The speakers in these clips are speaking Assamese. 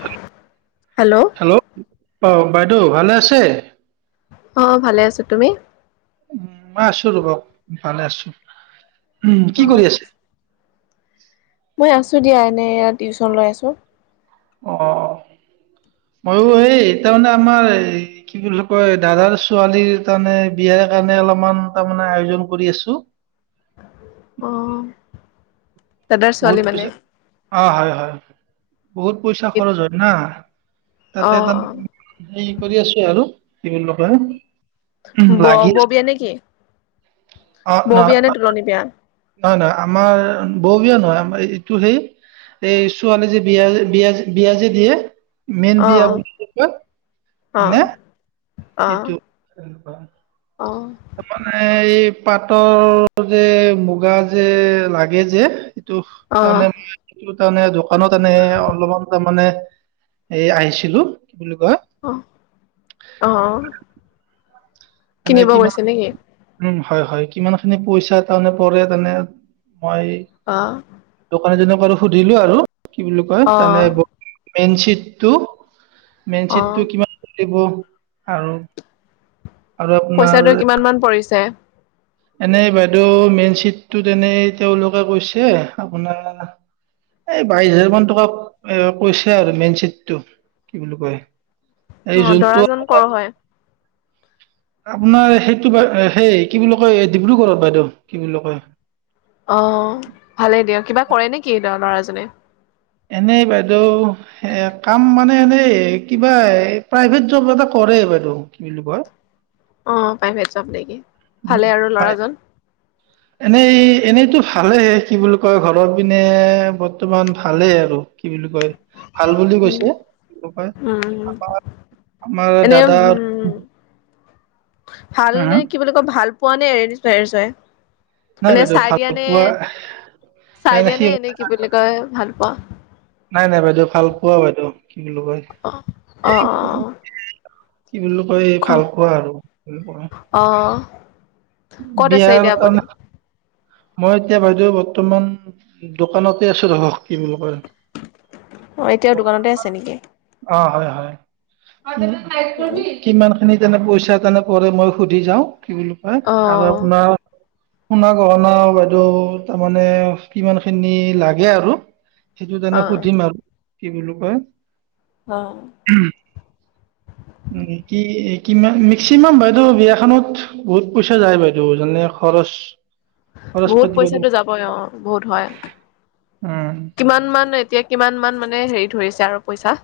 হয়। হেল্ল' অ বাইদেউ ভালে আছে। অ ভালে আছো তুমি। উম মই আছো ৰ'বা ভালে আছো। উম অ কি কৰি আছে। মই আছো দিয়া এনে এ টিউশচন লৈ আছো অ মইও এই তাৰমানে আমাৰ কি বুলি কয় দাদাৰ ছোৱালীৰ তাৰমানে বিয়াৰ কাৰণে অলপমান তাৰমানে আয়োজন কৰি আছো। অ দাদাৰ বহুত ছোৱালী মানে পইচা অ হয় হয়। বহুত পইচা খৰচ হয় না অ তাতে অ তাৰ হে কৰি আছো আৰু। কি [unintelligible] উম, লাগি ব আছো বিয়া নেকি? অ ন নাই নাই আমাৰ বহ। নহয় আমাৰ এইটো সেই এই ছোৱালী যে বিয়া বিয়া বিয়া যে দিয়ে। মেইন অ বিয়া বুলি যে কয় অ নে অ সেইটো। তাৰ মানে এই। পাতৰ যে মুগা যে লাগে যে। টো অ অ মানে মই সেইটো। তানে [inaudible] কানত এনে অলপমান তাৰ মানে। এ আহিছিলো কি বুলি কয়। আহ আহ। মানে কিনিব কিমান গৈছে নেকি? উম হয় হয় কিমান খিনি পইচা তাৰমানে পৰে তানে। অহ [unintelligible] জনক আৰু সুধিলো আৰু। কি বুলি কয় অ তানে। মেইন চিটটো। মেন অ চিটটো কিমান? দিব আৰু। আৰু আপোনাৰ পইচাটো কিমান মান পৰিছে? ছে এনেই বাইদেউ মেন চিটটোত এনেই তেওঁলোকে কৈছে, আপোনাৰ এই বাইশ হাজাৰ মান টকা এ কৈছে আৰু মেন চিটটো কি বুলি কয়। এই অ যোনটো দৰাজন কৰ হয়? আপোনাৰ সেইটো সেই কি বুলি কয় ডিব্ৰুগড়ত বাইদেউ কি বুলি কয়। অ ভালেই দিয়া, কিবা কৰে নেকি? [unintelligible] ল'ৰাজনে। এনেই বাইদেউ এ কাম মানে এনেই কিবা প্ৰাইভেট জব এটা কৰে বাইদেউ, কি বুলি কয়। অ প্ৰাইভেট জব নেকি ভালে আৰু পাই ল'ৰাজন। এনেই এনেইতো ভালেই কি বুলি কয় ঘৰৰ পিনে বৰ্তমান ভালেই আৰু কি বুলি কয়। ভাল বুলি উম কৈছে, উম আমাৰ আমাৰ এনে দাদা। উম ভাল হা হা নে কি বুলি কয় ভাল। পোৱা নে? এৰেঞ্জ মেৰেজ হয়? নাই মানে বাইদেউ চাই ভাল দিয়া নে পোৱা নাই চাই নাই সি- দিয়ানে এনেই কি বুলি কয় ভাল পোৱা? ভালপোৱা বাইদেউ কি বুলি কয় অ অ অ অ কি বোলো কয় ভালপোৱা আৰু কি বুলি কয় অ ক'ত আছে, বিয়াৰ এতিয়া আপুনি কাৰণে মই এতিয়া বাইদেউ বৰ্তমান দোকানতে আছো ধৰক। অ এতিয়া দোকান- দোকানতে আছে নেকি। অ হয় হয় উম কিমান খিনি যেনে পইচা তেনে পৰে মই সুধি যাওঁ। কি বুলি কয় অ আৰু আপোনাৰ সোণা গহ অ বাইদেউ তাৰমানে কিমান খিনি লাগে আৰু সেইটো অ মানে সুধিম আৰু কি বোলো কয় অ কি কি মিক্সিমাম বাইদেউ বিয়াখনত বহুত পইচা যায় বাইদেউ যেনেনে খৰচ খৰচ বহুত পাতি বাইদেউ পইচাটো যাব অ বহুত হয় উম, কিমান মান এতিয়া কিমান মান মানে হেৰি ধৰিছে আৰু পইচা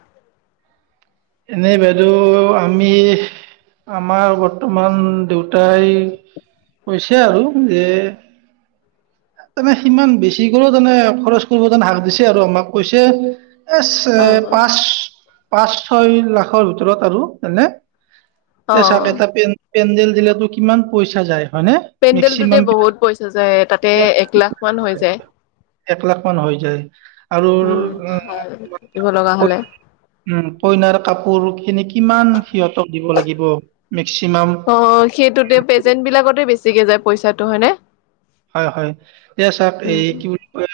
এনে বাইদেউ আমি আমাৰ বৰ্তমান দেউতাই কৈছে আৰু যে তেনে সিমান বেছি গলেও মানে খৰচ কৰিবানে হাক দিছে আৰু আমাক কৈছে এ চে অ পাঁচ পাঁচ ছয় লাখৰ ভিতৰত আৰু এনে। অ তে চাকেতাপিন। পেনডেল দিলেটো কিমান পইচা যায়। হয়নে? পেণ্ডেলটোতে মেক্সিমাম বহুত পইচা যায়। তে এক লাখমান হৈ যায়। এক লাখ মান হৈ যায়। আৰু উম ভাল দিব লগা হলে। কইনাৰ কাপোৰ খিনি কিমান সিহতক দিব লাগিব মেক্সিমাম অ সেইটোতে পেজেন্ট বিলাকতে বেছিকে যায় পইচাটো হয়নে। হয় হয় এতিয়া চওক এই উম কি বুলি কয়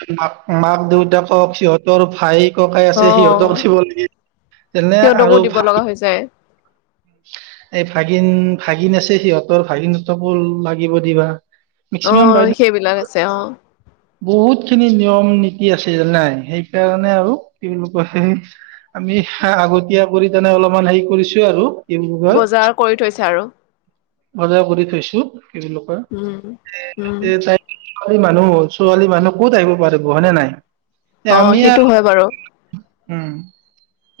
মাক দেউতাকক সিহঁতৰ ভাইক ককাই অ আছে সিহঁতক দিব লাগিল তেনে সিহঁতকো আৰু ভ দিব লগা হৈ যায় এই ভাগিন ভাগিন আছে সিহঁতৰ ভাগিনতকো লাগিব দিবা। মেক্সিমাম বাইদেউ অই সেইবিলাক আছে অঁ বহুত খিনি নিয়ম নীতি আছেলে নাই, সেইকাৰণে আৰু কি বুলি কয়, আমি আগতীয়া কৰি কেনে অলপমান হেৰি কৰিছোঁ আৰু। কি বুলি কয় বজাৰ কৰি থৈছে আৰু। বজাৰ কৰি থৈছোঁ। কি নকৰা, উম উম এই তাই [unintelligible] ছোৱালী মানুহ ক'ত আহিব পাৰিব হয়নে নাই। এ অঁ আমি সেইটো আৰু হয় বাৰু। উম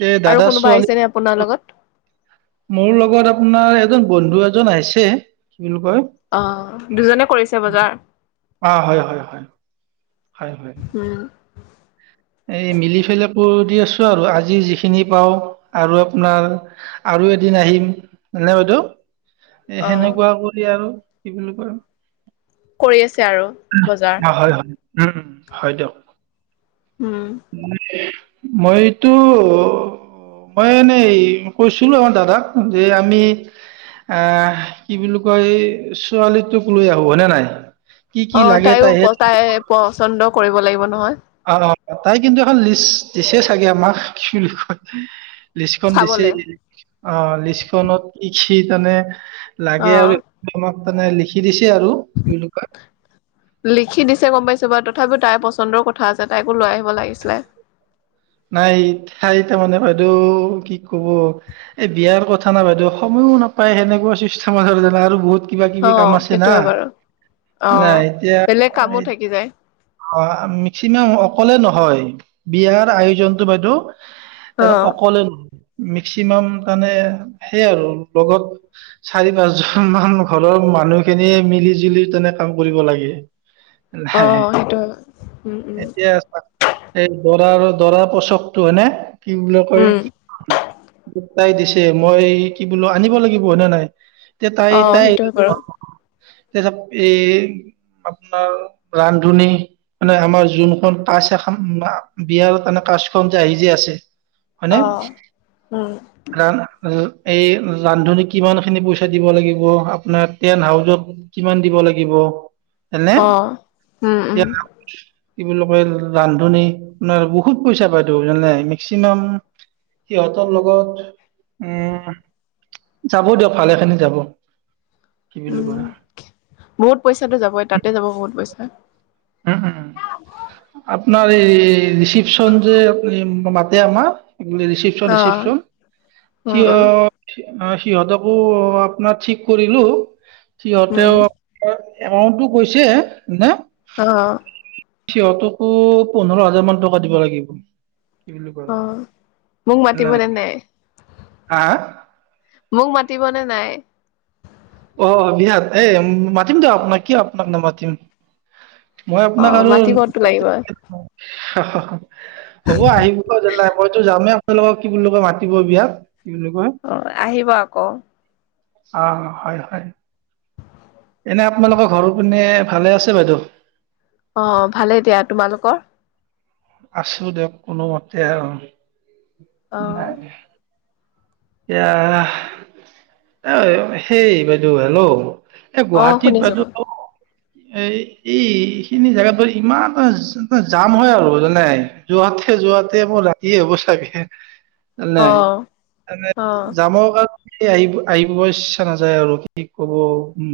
এ আৰু দাদা কোনোবা ছোৱালী আহিছে নে আপোনাৰ লগত? মোৰ লগত আপোনাৰ এজন বন্ধু এজন আহিছে বুলি কয় অঁ দুজনে কৰিছে বজাৰ। অ হয় হয় হয় হয় হয় উম এই মিলি ফেলাই কৰি দি আছো আৰু আজি যিখিনি পাওঁ আৰু আপোনাৰ আৰু এদিন আহিম, হয় নে বাইদেউ? এ অ সেনেকুৱা কৰি আৰু। কি বুলি কয় কৰি আছে আৰু, বজাৰ। অ হয় হয় উম, হয় দিয়ক উম [unintelligible] মইটো, মই এনেই, কৈছিলো আও দাদাক যে আমি আহ, কি বুলি কয় ছোৱালীটোক লৈ আহো হয়নে নাই? কি কি অঁ লাগে তাইও তাইহে প তাই এ পচন্দ কৰিব লাগিব নহয়। অ অ তাই কিন্তু এখন লিষ্ট দিছে চাগে আমাক, কি বুলি কয়? লিষ্টখন দিলেই, চাবলে লিষ্টখনত কি [inaudible] [inaudible] অ লাগে আৰু [inaudible] মানে লিখি দিছি লিখি দিছে গম পাইছো [unintelligible] তথাপিও তাইৰ পচন্দৰ কথা আছে তাইকো লৈ আহিব লাগিছিলে। নাই ঠাই তাৰমানে বাইদেউ, কি ক'ব, এই বিয়াৰ কথা না বাইদেউ সময়ো নাপায় সেনেকুৱা চিষ্টেম [inaudible] আৰু বহুত কিবা অ কিবি কাম আছে না, সেইটোয়ে বাৰু অ তেনেহে, এতিয়া, বেলেগ কামো থাকি যায় অঁ মেক্সিমাম অকলে নহয়। বিয়াৰ আয়ো আয়োজনটো বাইদেউ। অ [inaudible] অকলে [inaudible] মেক্সিমাম তানে সেইয়াই আৰু লগত চাৰি পাঁচজন মান ঘৰৰ মানুহ খিনিয়ে মিলি জুলি তেনে কাম কৰিব লাগে অ নাই সেইটো উম উম এতিয়া এই [inaudible] [inaudible] কচৰতো হয় নে কি বুলি কয় উম তাই দিছে মই কি বোলো আনিব লাগিব হয়নে নাই তে তাই অ তাই সেইটোয়ে বাৰু এই আপোনাৰ ৰান্ধনী মানে আমাৰ যোনখন কাছ এখন বিয়াৰ হলে তেনেকৈ কাজ খন যে আহি যে আছে মানে অ উম উম উম এই ৰান্ধনী কিমান খিনি পইচা দিব লাগিব আপোনাৰ টেন হাউজত কিমান দিব লাগিব এনে অঁ উম উম এতিয়া কি বুলি কয় ৰান্ধনী আপোনাৰ [inaudible] বহুত পইচা পাইতো জানে মেক্সিমাম সিহঁতৰ লগত উম যাব দিয়ক ভালেখিনি যাব কি বুলি উম কয় বহুত পইচাঁটো যাবই তাতে যাব বহুত পইচা উম হম আঁ [inaudible] আপোনাৰ এই ৰিচিপচন যে মাতে আমাৰ ৰিচিপ্যন অ ৰিচিপশ্যন উম সিয় উম [inaudible] অঁ সিহঁতকো আপোনাৰ ঠিক কৰিলো উম সিহঁতেও [inaudible] এমাউণ্টটো কৈছে না অঁ সিহঁতকো পোন্ধৰ হাজাৰ মান টকা দিব লাগিব কি বুলি কয় অঁ মোক মাতিব তেন্তে হাঁ মোক মাতিব নে নাই? অঁ বিয়াত এ মাতিম দিয়ক আপোনাক কিয় আপোনাক নামাতিম অঁ মাতিব টো লাগিব অঁ হ হ'ব আহিব মইতো যামেই তেওলোকক কি বুলি কয় মাতি বিয়াক অঁ আহিব আকৌ অঁ হয় হয় হয় এনে আপোনালোকৰ ঘৰৰ পিনে ভালে আছে বাইদেউ। অ' ভালেই দিয়া তোমালোকৰ? আছো দিয়ক কোনোমতে আৰু। অহ', এয়া সেই বাইদেউ। হেল্ল', অ', শুনিছো ক? এ এইখিনি জেগাত বৰ ইমান এ জাম হয় আৰু। জানাই যোৱাতে-যোৱাতে মোৰ ৰাতিয়ে হ'ব চাগে। অ নাই অ জামৰ কাৰ এই আহিব-আহিব ইচ্ছা নাযায় আৰু কি কব। উম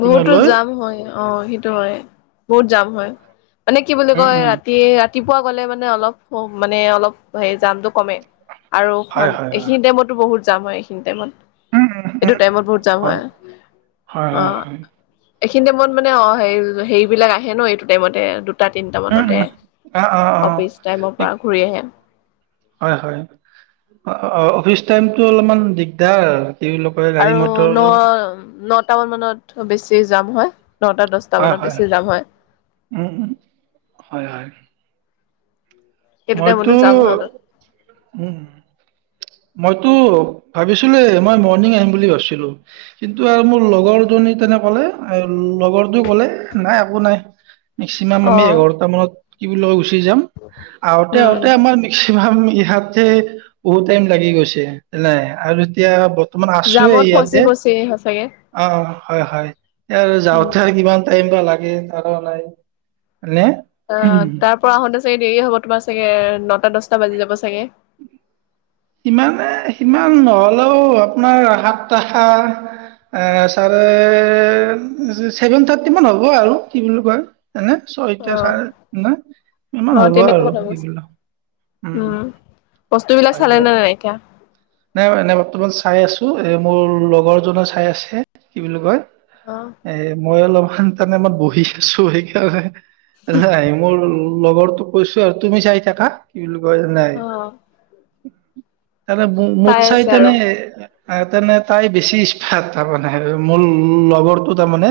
বহুতো যাম হয় অ সি টো হয় বহুত জাম হয়। মানে কি বুলি উম কয় উম ৰাতি-ৰাত ৰাতিপুৱা গ'লে মানে অলপ, মানে অলপ হেৰি জামটো কমে আৰু হয় খন হয় হয় এইখিনি টাইমতো বহুত যাম হয় এইখিনি টাইমত। উম উম এইটো টাইমত বহুত যাম হয়। অ হয়-হয়। এইখিনি টাইমত মানে অ হে হেৰি বিলাক আহে ন এইটো টাইমতে। তিনটা মানতে উম-উম, অ-অ-অ, অফিচ টাইমৰ পৰা ঘূৰি আহে হয়-হয়। অফিচ টাইমতটো অলপমান দিগদাৰ। তেওঁলোকে গাড়ী আৰু মটৰ ন নটা মান মানত বেছি। যাম হয়। হয়-হয়, উম-উম, হয়-হয়। সেইটো টাইমতো মইতো জাম হয় অলপ উম। মইতো ভাবিছিলে মই মৰ্ণিং আহিম বুলি ভাবিছিলো কিন্তু আৰু মোৰ লগৰ জনী তেনে ক'লে লগৰটো কলে নাই একো নাই। মেক্সিমাম অ আমি এঘাৰটা মানত কি বুলিগুচ চিজাম, উম আহোতে-আহোতে উম আমাৰ মেক্সিমাম হাত বহুত টাইম লাগি গৈছে নাই আৰু এতিয়া ব তোমাৰ আছো জামত ফচি ইয়াতে ফচি সঁচাকে অ', হয়-হয় উম যাওঁতে আৰু কিমান টাইম কিবা লাগে আৰু নাই। নে অ' তাৰ পৰা আহোতে চাগে দেৰি হ'ব। তোমাৰ চাগে নটা দছটা বাজি যাব চাগে। সিমানে সিমান নহলেও আপোনাৰ সাত টশ চাৰে চেভেন থাৰ্টি মান হ'ব আৰু কি বুলি কয়। এনে ছয়টা অ চাৰে নে ইমান অ হ'ব আৰু তেনেকুৱা কথা কৈছে এইবিলাক উম। বস্তুবিলাক চালে নে নাই এতিয়া নাই এনে বৰ্তমান মান চাই আ। [unintelligible] আছো এ মোৰ লগৰ জনে চাই আছে কি বুলি কয়। এ মই অলপ। তানে আমই বহি আছো সেইকাৰণে। নাই মোৰ লগৰটো কৈছো আৰু তুমি চাই থাকা কি বুলি। ক নাই অ অ উ [inaudible] তেনে মোত চাই আছে আৰু তেনেে তেনে তাই বেছি সফাত তাৰ মমানে মোৰ লগৰটো তাৰমানে।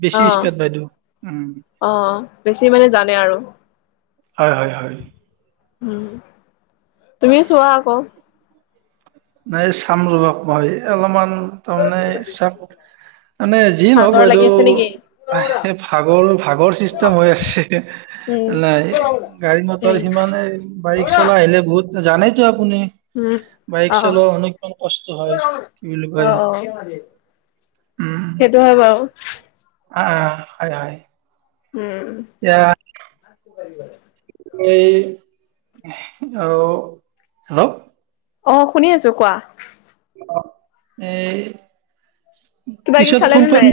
বেছি আহ স্মাৰ্ট বাইদেউ উম আহ বেছি মানে জানে আৰু। হয় হয় হয় উম তুমিও চোৱা আকৌ নাই চাম ৰোলক মই অলপমান তমান চাপ মানে যি নহওক ভাগৰ লাগি বাইদেউ আছে নেকি আহ ভাগৰ, ভাগৰ চিষ্টেম হৈ আছে উম নাই গাড়ী মটৰ উম সিমানে বাইক চলাই আহিলে বহুত। জানেইেত। শনে উম ভাই অ বুলি অ কয় অ সেইটো হয় বাৰু অ হয় হয়। উম। এতিয়া পাৰিব। এই আৰু হেল্লো। অ শুনি আছোঁ কোৱা। এই। কিবা কিবি পিছত ফোন কৰিম।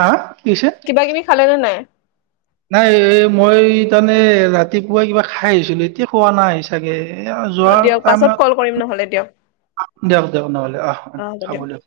আ। কিবা-কিবি খালে নে নাই। নাই এ মই তমানে, ৰাতিপুৱা কিবা খাই আহিছিলো, এতিয়া খোৱা নাই চাগে। এয়া অ যোৱাৰ দিয়ক পাছত টাইমত কল কৰিম নহ'লে দিয়ক দিয়ক দিয়ক নহ'লে আহ আহ হব দিয়ক।